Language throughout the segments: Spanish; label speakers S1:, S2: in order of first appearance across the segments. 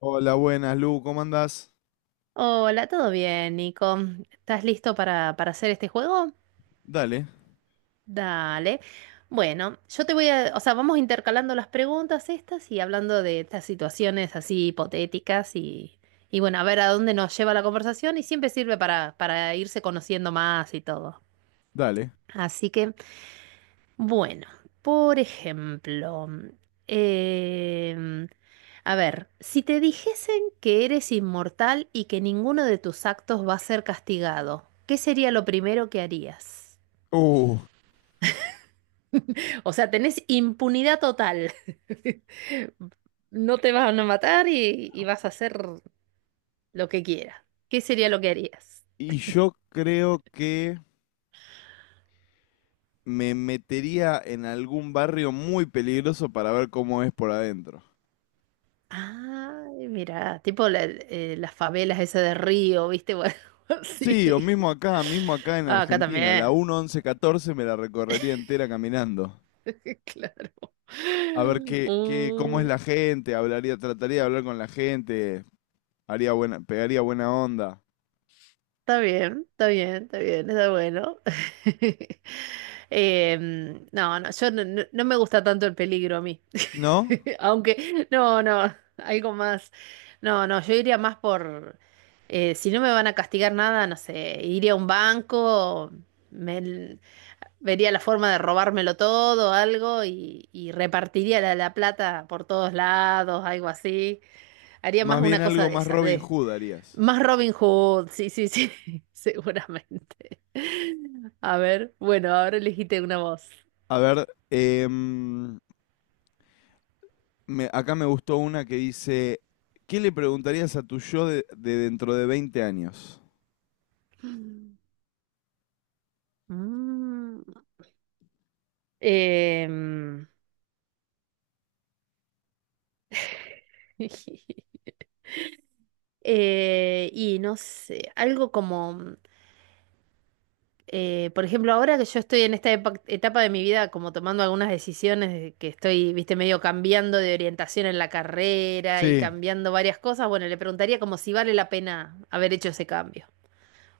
S1: Hola, buenas, Lu, ¿cómo andás?
S2: Hola, ¿todo bien, Nico? ¿Estás listo para hacer este juego?
S1: Dale,
S2: Dale. Bueno, yo te voy a, o sea, vamos intercalando las preguntas estas y hablando de estas situaciones así hipotéticas y bueno, a ver a dónde nos lleva la conversación y siempre sirve para irse conociendo más y todo.
S1: dale.
S2: Así que, bueno, por ejemplo, em, a ver, si te dijesen que eres inmortal y que ninguno de tus actos va a ser castigado, ¿qué sería lo primero que harías?
S1: Uh,
S2: O sea, tenés impunidad total. No te van a matar y vas a hacer lo que quieras. ¿Qué sería lo que harías?
S1: y yo creo que me metería en algún barrio muy peligroso para ver cómo es por adentro.
S2: Ay, mira, tipo las favelas esa de Río, ¿viste? Bueno,
S1: Sí, o
S2: sí.
S1: mismo acá en
S2: Ah, acá
S1: Argentina, la
S2: también.
S1: 1-11-14 me la recorrería entera caminando.
S2: Claro.
S1: A ver qué, cómo es
S2: Mm,
S1: la gente, hablaría, trataría de hablar con la gente, haría buena, pegaría buena onda.
S2: está bien, está bien, está bien, está bueno. No, no, yo no me gusta tanto el peligro a mí.
S1: ¿No?
S2: Aunque, no, no, algo más. No, no, yo iría más si no me van a castigar nada, no sé, iría a un banco, me- vería la forma de robármelo todo, algo, y repartiría la plata por todos lados, algo así. Haría
S1: Más
S2: más
S1: bien
S2: una cosa
S1: algo
S2: de
S1: más
S2: esas,
S1: Robin
S2: de
S1: Hood harías.
S2: más Robin Hood, sí, sí, sí, seguramente. A ver, bueno, ahora elegiste una voz.
S1: A ver, acá me gustó una que dice, ¿qué le preguntarías a tu yo de dentro de 20 años?
S2: Mm, em, y no sé, algo como, por ejemplo, ahora que yo estoy en esta etapa de mi vida, como tomando algunas decisiones, de que estoy, viste, medio cambiando de orientación en la carrera y
S1: Sí.
S2: cambiando varias cosas, bueno, le preguntaría como si vale la pena haber hecho ese cambio.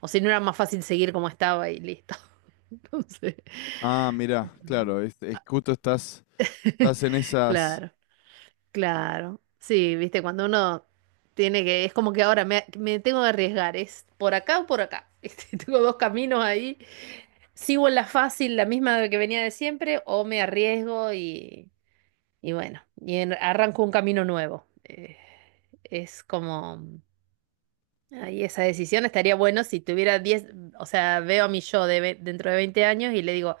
S2: O si no era más fácil seguir como estaba y listo. Entonces,
S1: Ah, mirá, claro, es justo estás, estás en esas.
S2: claro, claro. Sí, viste, cuando uno tiene que, es como que ahora me tengo que arriesgar, es por acá o por acá. Este, tengo dos caminos ahí. Sigo en la fácil, la misma que venía de siempre, o me arriesgo y bueno, arranco un camino nuevo. Es como, ahí esa decisión estaría bueno si tuviera 10 o sea, veo a mi yo de dentro de 20 años y le digo,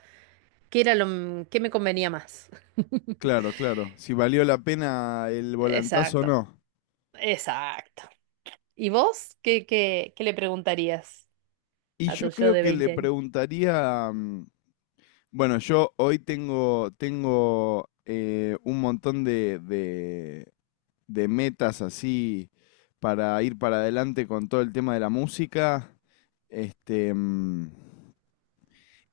S2: ¿qué era lo que me convenía más?
S1: Claro, claro, si valió la pena el volantazo o
S2: Exacto,
S1: no.
S2: exacto. ¿Y vos qué le preguntarías
S1: Y
S2: a
S1: yo
S2: tu yo
S1: creo
S2: de
S1: que le
S2: 20 años?
S1: preguntaría, bueno, yo hoy tengo un montón de metas así para ir para adelante con todo el tema de la música. Este,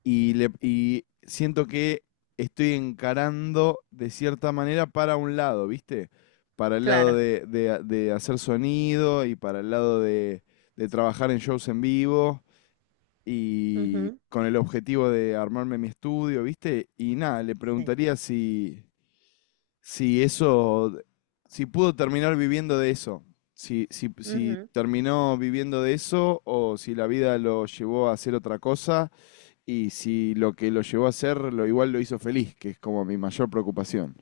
S1: y siento que estoy encarando de cierta manera para un lado, ¿viste? Para el lado
S2: Claro.
S1: de hacer sonido y para el lado de trabajar en shows en vivo y
S2: Ujú,
S1: con el objetivo de armarme mi estudio, ¿viste? Y nada, le
S2: sí.
S1: preguntaría si eso, si pudo terminar viviendo de eso. Si
S2: Ujú,
S1: terminó viviendo de eso o si la vida lo llevó a hacer otra cosa y si lo que lo llevó a hacer, lo igual lo hizo feliz, que es como mi mayor preocupación.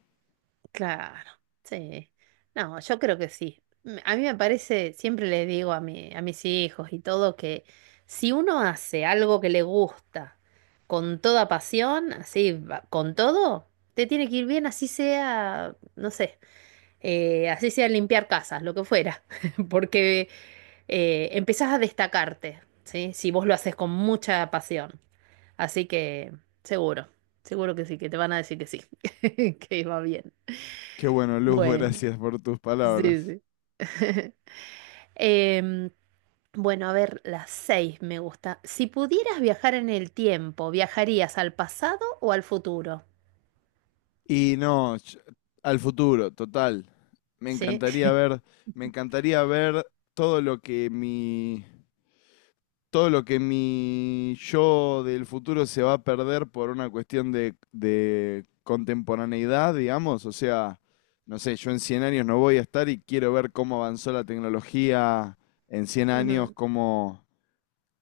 S2: claro. Sí. No, yo creo que sí. A mí me parece, siempre le digo a a mis hijos y todo que si uno hace algo que le gusta con toda pasión, así, con todo, te tiene que ir bien, así sea, no sé, así sea limpiar casas, lo que fuera, porque empezás a destacarte, ¿sí? Si vos lo haces con mucha pasión. Así que seguro, seguro que sí, que te van a decir que sí, que va bien.
S1: Qué bueno, Luz,
S2: Bueno,
S1: gracias por tus
S2: sí,
S1: palabras.
S2: sí. Em, bueno, a ver, las seis me gusta. Si pudieras viajar en el tiempo, ¿viajarías al pasado o al futuro?
S1: Y no, al futuro, total. Me
S2: Sí.
S1: encantaría ver, me encantaría ver todo lo que mi yo del futuro se va a perder por una cuestión de contemporaneidad, digamos. O sea, no sé, yo en 100 años no voy a estar y quiero ver cómo avanzó la tecnología en cien años,
S2: Ujú.
S1: cómo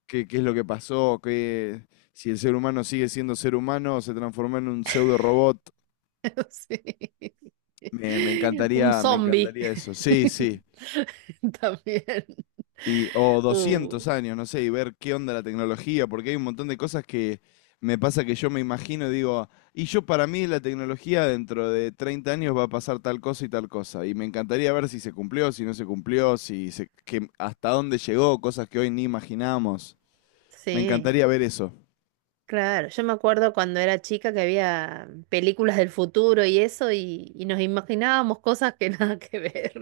S1: qué, qué es lo que pasó, si el ser humano sigue siendo ser humano o se transformó en un pseudo robot.
S2: Sí.
S1: Me
S2: Un
S1: encantaría, me
S2: zombie.
S1: encantaría eso. Sí, sí.
S2: También.
S1: Y, o
S2: Uh,
S1: 200 años, no sé, y ver qué onda la tecnología, porque hay un montón de cosas que me pasa que yo me imagino y digo, y yo para mí la tecnología dentro de 30 años va a pasar tal cosa. Y me encantaría ver si se cumplió, si no se cumplió, si se, que, hasta dónde llegó, cosas que hoy ni imaginamos. Me
S2: sí,
S1: encantaría ver eso.
S2: claro. Yo me acuerdo cuando era chica que había películas del futuro y eso, y nos imaginábamos cosas que nada que ver.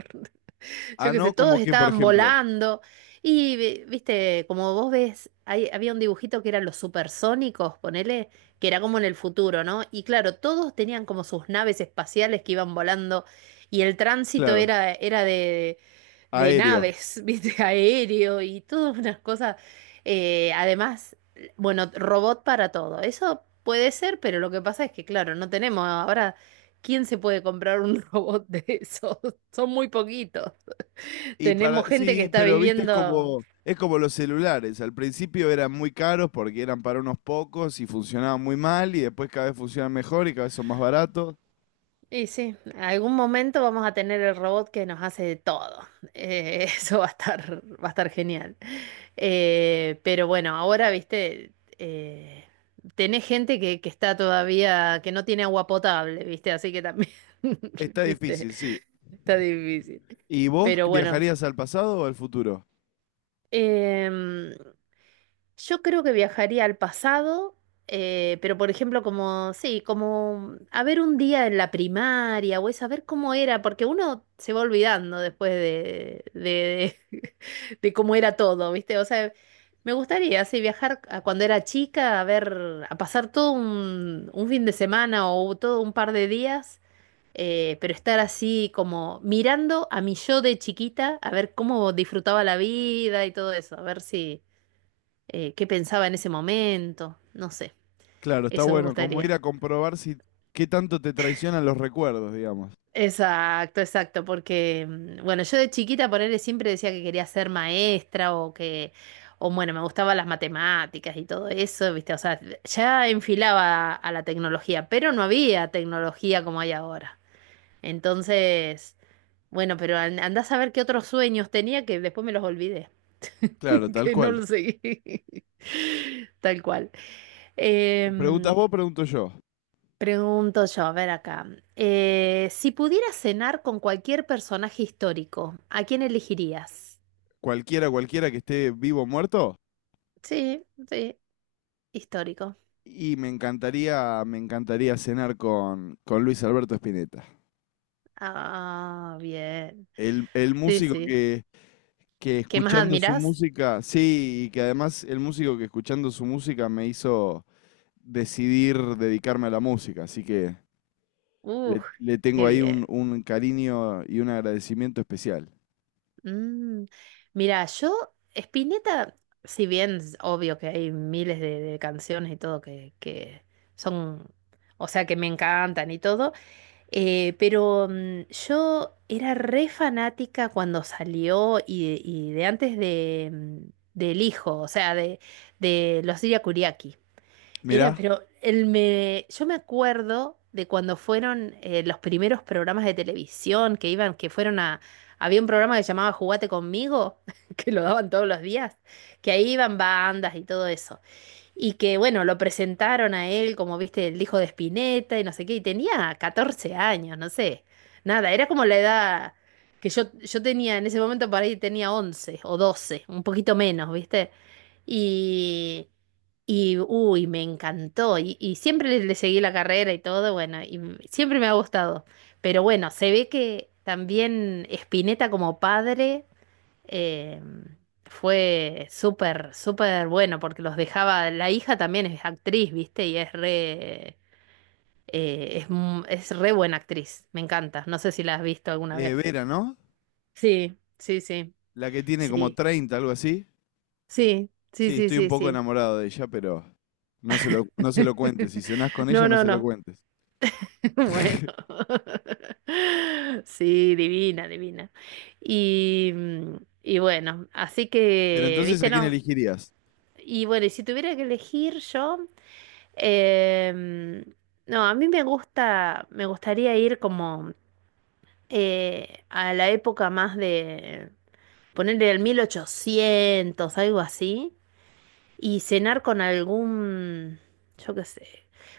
S2: Yo
S1: Ah,
S2: qué sé,
S1: no, como
S2: todos
S1: que, por
S2: estaban
S1: ejemplo,
S2: volando. Y, viste, como vos ves, había un dibujito que eran los supersónicos, ponele, que era como en el futuro, ¿no? Y claro, todos tenían como sus naves espaciales que iban volando y el tránsito
S1: claro.
S2: era de de,
S1: Aéreo.
S2: naves, viste, aéreo y todas unas cosas. Además, bueno, robot para todo. Eso puede ser, pero lo que pasa es que, claro, no tenemos ahora... ¿Quién se puede comprar un robot de esos? Son muy poquitos.
S1: Y
S2: Tenemos
S1: para,
S2: gente que
S1: sí,
S2: está
S1: pero viste, es
S2: viviendo.
S1: como, es como los celulares. Al principio eran muy caros porque eran para unos pocos y funcionaban muy mal y después cada vez funcionan mejor y cada vez son más baratos.
S2: Y sí, algún momento vamos a tener el robot que nos hace de todo. Eso va a estar genial. Pero bueno, ahora, viste, tenés gente que está todavía, que no tiene agua potable, viste, así que también,
S1: Está
S2: viste,
S1: difícil, sí.
S2: está difícil.
S1: ¿Y vos
S2: Pero bueno,
S1: viajarías al pasado o al futuro?
S2: em, yo creo que viajaría al pasado, pero por ejemplo, como, sí, como a ver un día en la primaria o es a ver cómo era, porque uno se va olvidando después de cómo era todo, ¿viste? O sea, me gustaría, sí, viajar a cuando era chica, a ver, a pasar todo un fin de semana o todo un par de días, pero estar así como mirando a mi yo de chiquita, a ver cómo disfrutaba la vida y todo eso, a ver si qué pensaba en ese momento, no sé,
S1: Claro, está
S2: eso me
S1: bueno, como ir
S2: gustaría.
S1: a comprobar si qué tanto te traicionan los recuerdos, digamos.
S2: Exacto, exacto, porque mm, bueno, yo de chiquita por él siempre decía que quería ser maestra o que, o bueno, me gustaban las matemáticas y todo eso, ¿viste? O sea, ya enfilaba a la tecnología, pero no había tecnología como hay ahora. Entonces, bueno, pero andá a saber qué otros sueños tenía que después me los olvidé,
S1: Claro, tal
S2: que no
S1: cual.
S2: los seguí. Tal cual.
S1: ¿Preguntas
S2: Em,
S1: vos, pregunto yo?
S2: Pregunto yo, a ver acá. Si pudieras cenar con cualquier personaje histórico, ¿a quién elegirías?
S1: Cualquiera, cualquiera que esté vivo o muerto.
S2: Sí, sí, histórico.
S1: Y me encantaría cenar con Luis Alberto Spinetta.
S2: Ah, bien.
S1: El
S2: Sí,
S1: músico
S2: sí.
S1: que
S2: ¿Qué más
S1: escuchando su
S2: admiras?
S1: música, sí, y que además el músico que escuchando su música me hizo decidir dedicarme a la música, así que le,
S2: Uf,
S1: le tengo
S2: qué
S1: ahí un,
S2: bien.
S1: un cariño y un agradecimiento especial.
S2: Mm, mira, yo, Spinetta, si bien es obvio que hay miles de canciones y todo que son, o sea, que me encantan y todo. Pero mm, yo era re fanática cuando salió y de antes de, mm, del hijo, o sea, de los Siria Kuriaki.
S1: Mirá,
S2: Era, pero él me, yo me acuerdo de cuando fueron los primeros programas de televisión que iban, que fueron a, había un programa que se llamaba Jugate conmigo, que lo daban todos los días, que ahí iban bandas y todo eso y que bueno, lo presentaron a él como, viste, el hijo de Spinetta y no sé qué, y tenía 14 años, no sé, nada, era como la edad que yo tenía en ese momento, por ahí tenía 11 o 12 un poquito menos, viste, y, y uy, me encantó, y siempre le seguí la carrera y todo, bueno, siempre me ha gustado, pero bueno, se ve que también Spinetta como padre... Eh, fue súper, súper bueno porque los dejaba, la hija también es actriz, ¿viste? Y es re, es re buena actriz, me encanta. No sé si la has visto alguna vez.
S1: Vera, ¿no?
S2: Sí, sí, sí,
S1: La que tiene como
S2: sí,
S1: 30 algo así.
S2: sí, sí,
S1: Sí,
S2: sí,
S1: estoy un
S2: sí,
S1: poco
S2: sí.
S1: enamorado de ella, pero no se lo cuentes. Si cenás con
S2: No,
S1: ella, no
S2: no,
S1: se lo
S2: no.
S1: cuentes.
S2: Bueno. Sí, divina, divina. Y, mm, y bueno, así
S1: Pero
S2: que,
S1: entonces, ¿a
S2: ¿viste?
S1: quién
S2: No.
S1: elegirías?
S2: Y bueno, y si tuviera que elegir yo... Em, no, a mí me gusta, me gustaría ir como a la época más de ponerle el 1800 algo así, y cenar con algún, yo qué sé,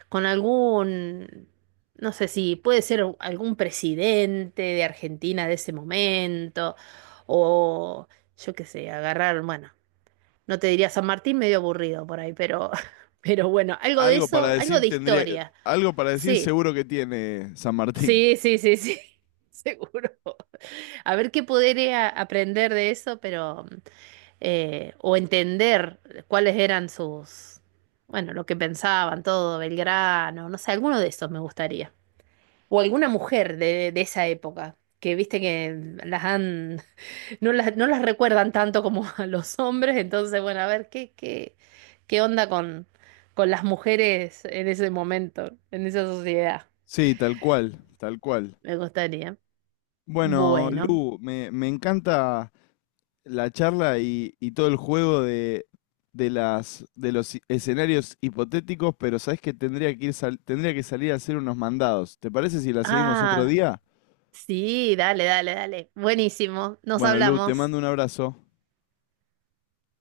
S2: con algún, no sé si puede ser algún presidente de Argentina de ese momento, o yo qué sé, agarrar, bueno, no te diría San Martín, medio aburrido por ahí, pero, pero bueno, algo de
S1: Algo para
S2: eso, algo
S1: decir
S2: de
S1: tendría,
S2: historia.
S1: algo para decir
S2: Sí,
S1: seguro que tiene San Martín.
S2: sí, sí, sí, sí, seguro. A ver qué podría aprender de eso, pero o entender cuáles eran sus, bueno, lo que pensaban, todo, Belgrano, no sé, alguno de esos me gustaría. O alguna mujer de esa época, que viste que las han, no las recuerdan tanto como a los hombres, entonces, bueno, a ver qué onda con las mujeres en ese momento, en esa sociedad,
S1: Sí, tal cual, tal cual.
S2: me gustaría.
S1: Bueno,
S2: Bueno.
S1: Lu, me encanta la charla y todo el juego de los escenarios hipotéticos, pero sabes que tendría que ir tendría que salir a hacer unos mandados. ¿Te parece si la seguimos otro
S2: Ah,
S1: día?
S2: sí, dale, dale, dale. Buenísimo. Nos
S1: Bueno, Lu, te
S2: hablamos.
S1: mando un abrazo.